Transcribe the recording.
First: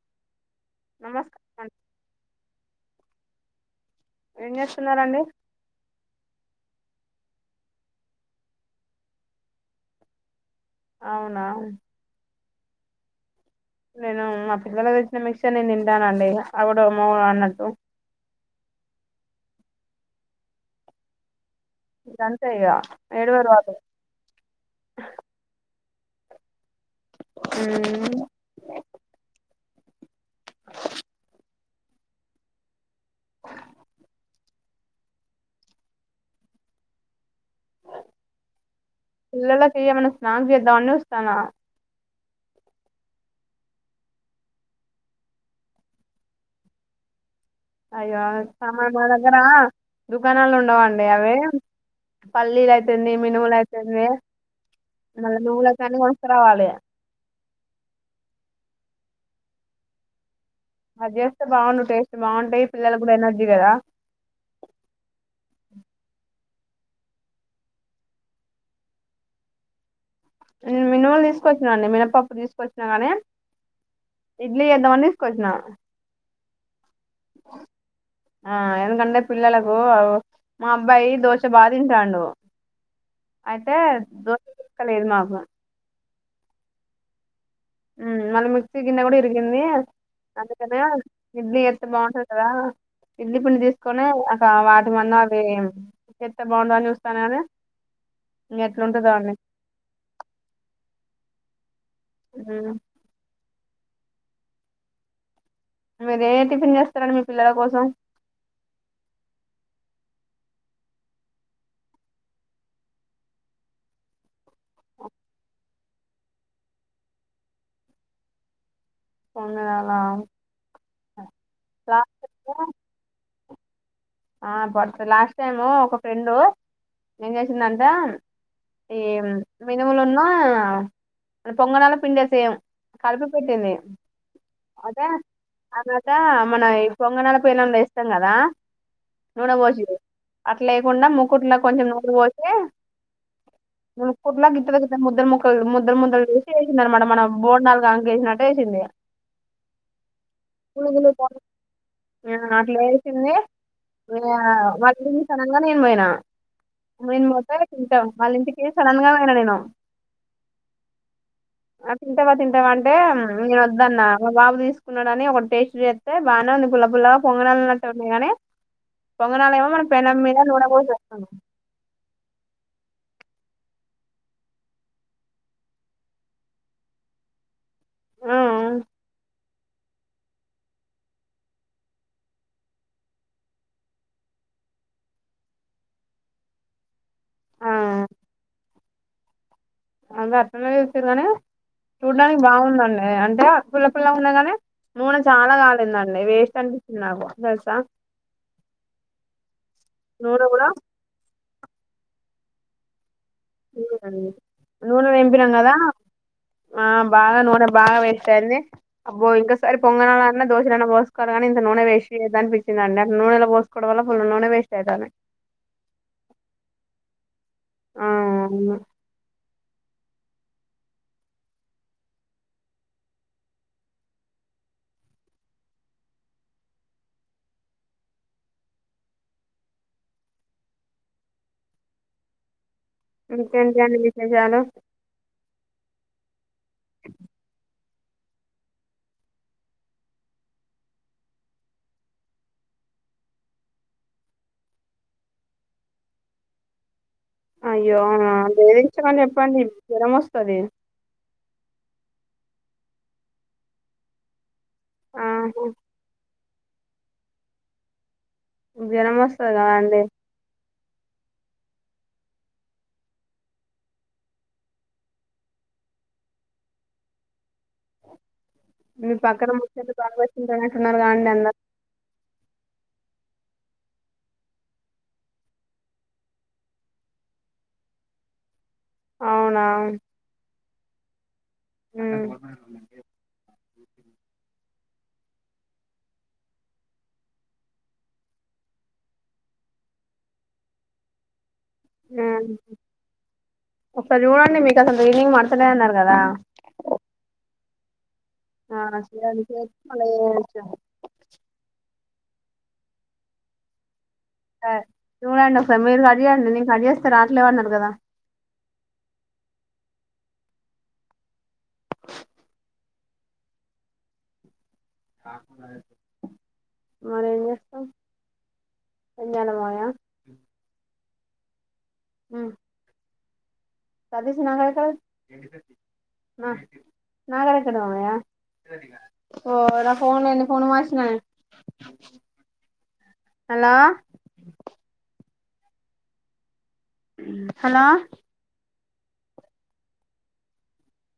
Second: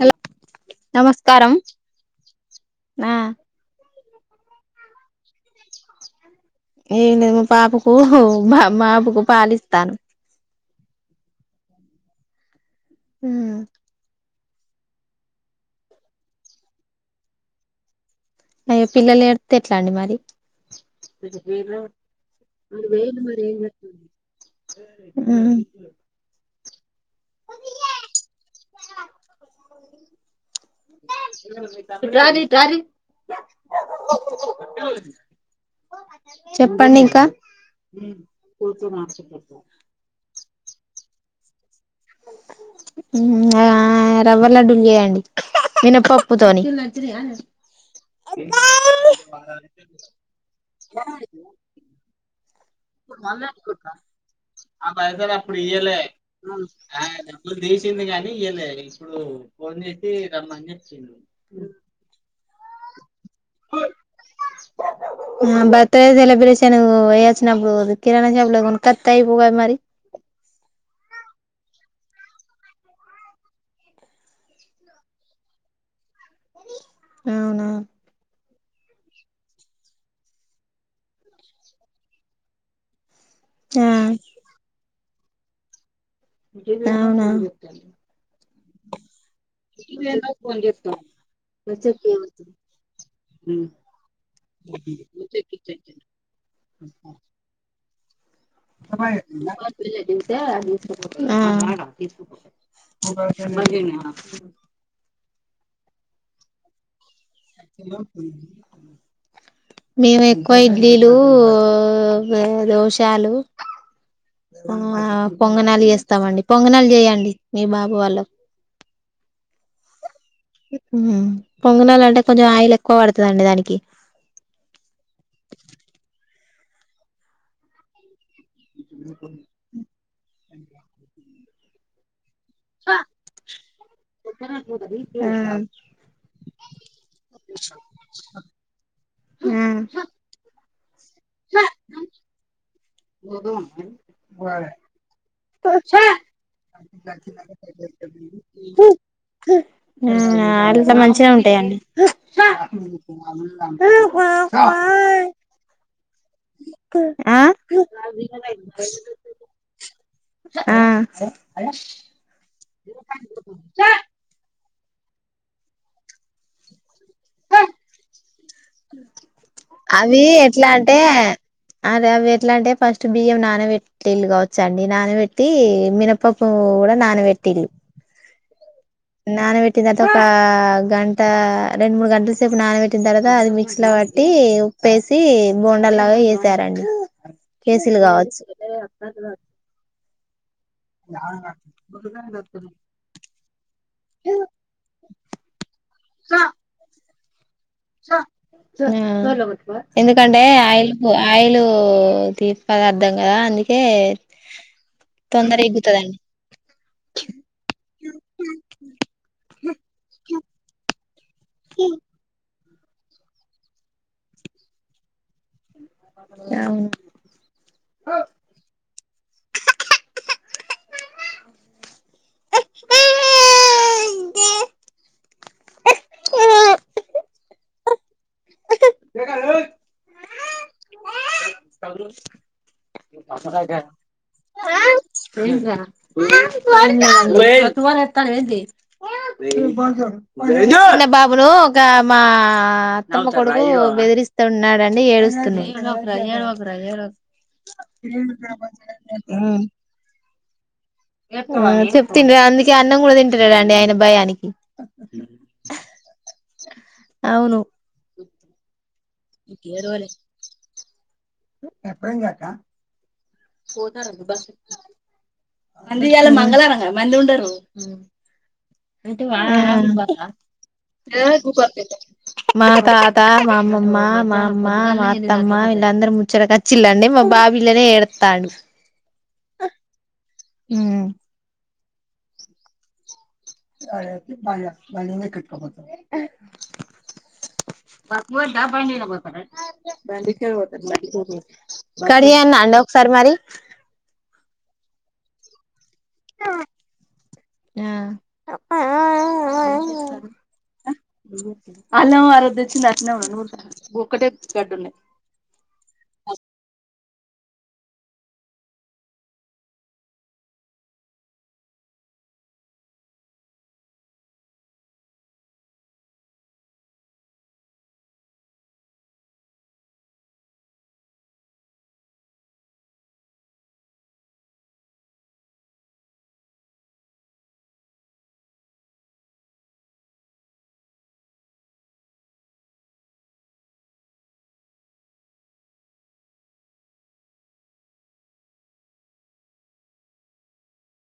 Hello నమస్కారం ఆ ఏం చేస్తున్నారండి ఏం లేదు మా పాపకు మ బాబుకు పాలిస్తాను అవునా మ్.. నేను మా పిల్లలకు తెచ్చిన మిక్సర్ నేను తింటానండి ఆవిడమో అన్నట్టు అయ్యో పిల్లలు ఏడిత్తె ఎట్లా అండి మరి ఇదంతే ఇక ఏడువరు వాళ్ళు [unintelligible] మ్ [unintelligible] చెప్పండి ఇంకా పోతు నాకుచెప్పద్దు అన్నిస్తానా ఆ రవ్వ లడ్డలు చేేయండి మినపప్పుతోని అయ్యో సమా మా దగ్గర దుకాణాలు ఉండవండి అవి పల్లీలు అయి ఇప్పుడు మళ్ళ ఆ పైసలు మళ్ళీ అప్పుడు నువ్వులకి అన్ని ఇయ్యలే కొనుక్కరావాలి డబ్బులు తీసింది కానీ ఇయ్యలే తీసుకున్నారు ఫోన్ చేతే అది ఎస్తే బాగుంది టేస్ట్ బాగుంటాయి పిల్లలకు కూడా ఎనర్జీ కదా, ఎ వేలబ్రేషన్, వచ్చినపుడు కిరాణం లా ఏమన్నా కొనుకోతే అయిపోవు గా మరి, మీనుములు తీసుకొచ్చిన అండి మినపప్పు తీసుకొచ్చినా కానీ ఇడ్లీ చేద్దామని తీసుకొచ్చిన, గదియే అవునా ఆ ఎందుకంటే పిల్లలకు మా అబ్బాయి దోశ బాగా తింటాండు. అయితే ఆ దోశ చేసేది లేదు మాకు బ అవునా ఉ మళ్ల [unintelligible] అన్ని అందుకనే ఇడ్లీ చేతే బాగుంటది, కదా ఇడ్లీ పిండి తీసుకొనన్ని అ వాటి మందాం అవి చేతే బాగుండ అని చూస్తాన కాని, [unintelligible] [unintelligible] [unintelligible] మీరు ఎ టిఫిన్ చేస్త [unintelligible] మేము ఎక్కువ ఇడ్లీలు, దోశాలు ఆ పొంగనాలు చేస్తే ఇస్తామండి పొంగనాలు చేయ్యండి మీ బాబు మందం, పని కాలే పొంగనాలు అంటే కొంచెం టైము ఆయిల్ ఎక్కువ పడుతది, దానికి తే ఆ పడుతది, లాస్ట్ టైము ఒక ఫ్రెండు ఏం చేసిందంటే, ఏ మీనుములున్నా, ఈ పొంగనాల పిండి వేస్ సేమ్ కలిపి పెట్టింది. అయితే ఆ అదియట మనం ఈ పొంగనాల పెన్నాం వేస్తాం కదా, నూనె పోసిరు, [unintelligible] చిన్న ముకుట్లా కొంచెం నూనె పోసి, ముకుట్లా ఉ గిట్ల గిట్ల ముద్దలు ముక్కలు ముద్దలు ముద్దలు చేసి వేసింది అనమాట మన బోండాలు కానుక వేసినట్టు వేసింది అరితే పునుగులు మంచిగానే బోండాలు. ఉంటాయండి. వాళ్ళని సనంగా నేను పోయినా ఆ మత తింటాం వాళ్ళ ఇంటికి సడన్ గా పోయినా నేను ఆ ఆ తింటావా తింటావా అంటే నేను వద్దన్న బా ముడే సుకున్నాడని ఒక టేస్ట్ బానే ఉంది పల్ల పుల్లగా పోంగనాలు ఉన్నాటు ఉంది కానీ పొంగనాలేమో మనం పెనం అవి మీద నూనె ఎట్లా పోసి అంటే చేస్తాము అరే అవి ఎట్లా అంటే ఫస్ట్ బియ్యం నానబెట్టిళ్ళు కావచ్చ అండి నానబెట్టి మినపప్ప కూడా నానబెట్టిళ్ళు నానబెట్టిన తర్వాత ఒక గంట రెండు మూడు గంటల సేపు నానబెట్టిన తర్వాత అది మిక్స్ లో పట్టి ఉప్పేసి బోండాల్లాగా వేసారండి ఆ కేసీలు కావచ్చు నాకు రాదు అంధర్ తిన్న కానీ చూడ్డానికి బాగుందండి అంటే పుల్ల పుల్ల ఉన్న కానీ నూనె చాలా కాలేందండి వేస్ట్ అనిపించింది నాకు తెలుసా హ్మ్మ్ ఎందుకంటే నూనె కూడా ఆయిల్ ఆయిల్ హ్మ్మ్ తీపి పదార్థాలు నూనె నింపినాం తొందర కదా ఎగ్గుతదండి ఆ బాగా నూనె బాగా వేస్ అయింది అబ్ ఇంకాసారి పొంగనన్నా దోశలోనా పోసుకోరు కానీ ఇంత నూనె వేసి వచ్చిందండి అ నూనెలా పోసుకోవడం వల్ల ఫుల్ నూనె వేస్ట్ అవుతాది హా ఆ అవును క ర చజ ఇంకేంట అండి విశేషాలు [unintelligible] అన్న బాబును ఒక మా అత్తమ్మ కొడుకు బెదిరిస్త ఉన్నాడండి ఏడుస్తున్నాయి అయ్యో అవునా ఇష్టమని చెప్పండి జ్వర్మొస్తాది చెప్ తంతడు అందుకే అన్నం కూడా తింటాలే ఆయన భయానికి ఆ అవును జ్వర్మొస్తాద అండి చెప్పను కదా పోతరూ బస్ మళ్ళీ ఇయల మంగళవారం కదా మంది ఉండరు మీ పక్కన ముచ్చట్లు బాగా పెట్టింటారంటున్నారు కదండి అందరు మా [inaudible] మా అమ్మమ్మ మామ్మ మా అత్తమ్మ ఇళ్ళందర ముచ్చట కచ్చిలండి మా బాబీలనే ఏడతాడు అవునా హ్మ్మ్ ఊ చెయపు బాయ బండిమీద కేట్కా పోతారు. బస్ బోర్డ బండి మీనా పోతరా. బండికే పోతరు లే కడియా ఉమ్ నాండ ఒక సార్ మరి హలో రీడింగ్ బడుతలే అన్నారు గదా ఆ ఆ అ మ [unintelligible] అల్లం ఆరోదెచ్చింది అట్నే ఉంది నూర్త సార్ నువ్వే అన్నావ్ సార్ మీరు కట్ చేయండి నేను కట్ చేస్తా రాట్లేవన్నారు గదా [inaudible] మర ఏం చేస్తాం ఏం జెయాలా మయా ఉ సతీష్ నాకాడ ఎక్కడ ఉండు నాకాడ ఎక్కడ మావయ్య.. ఓ నా ఫోన్ లూ ఎన్ని ఫోన్ లూ మార్చిన. Hello hello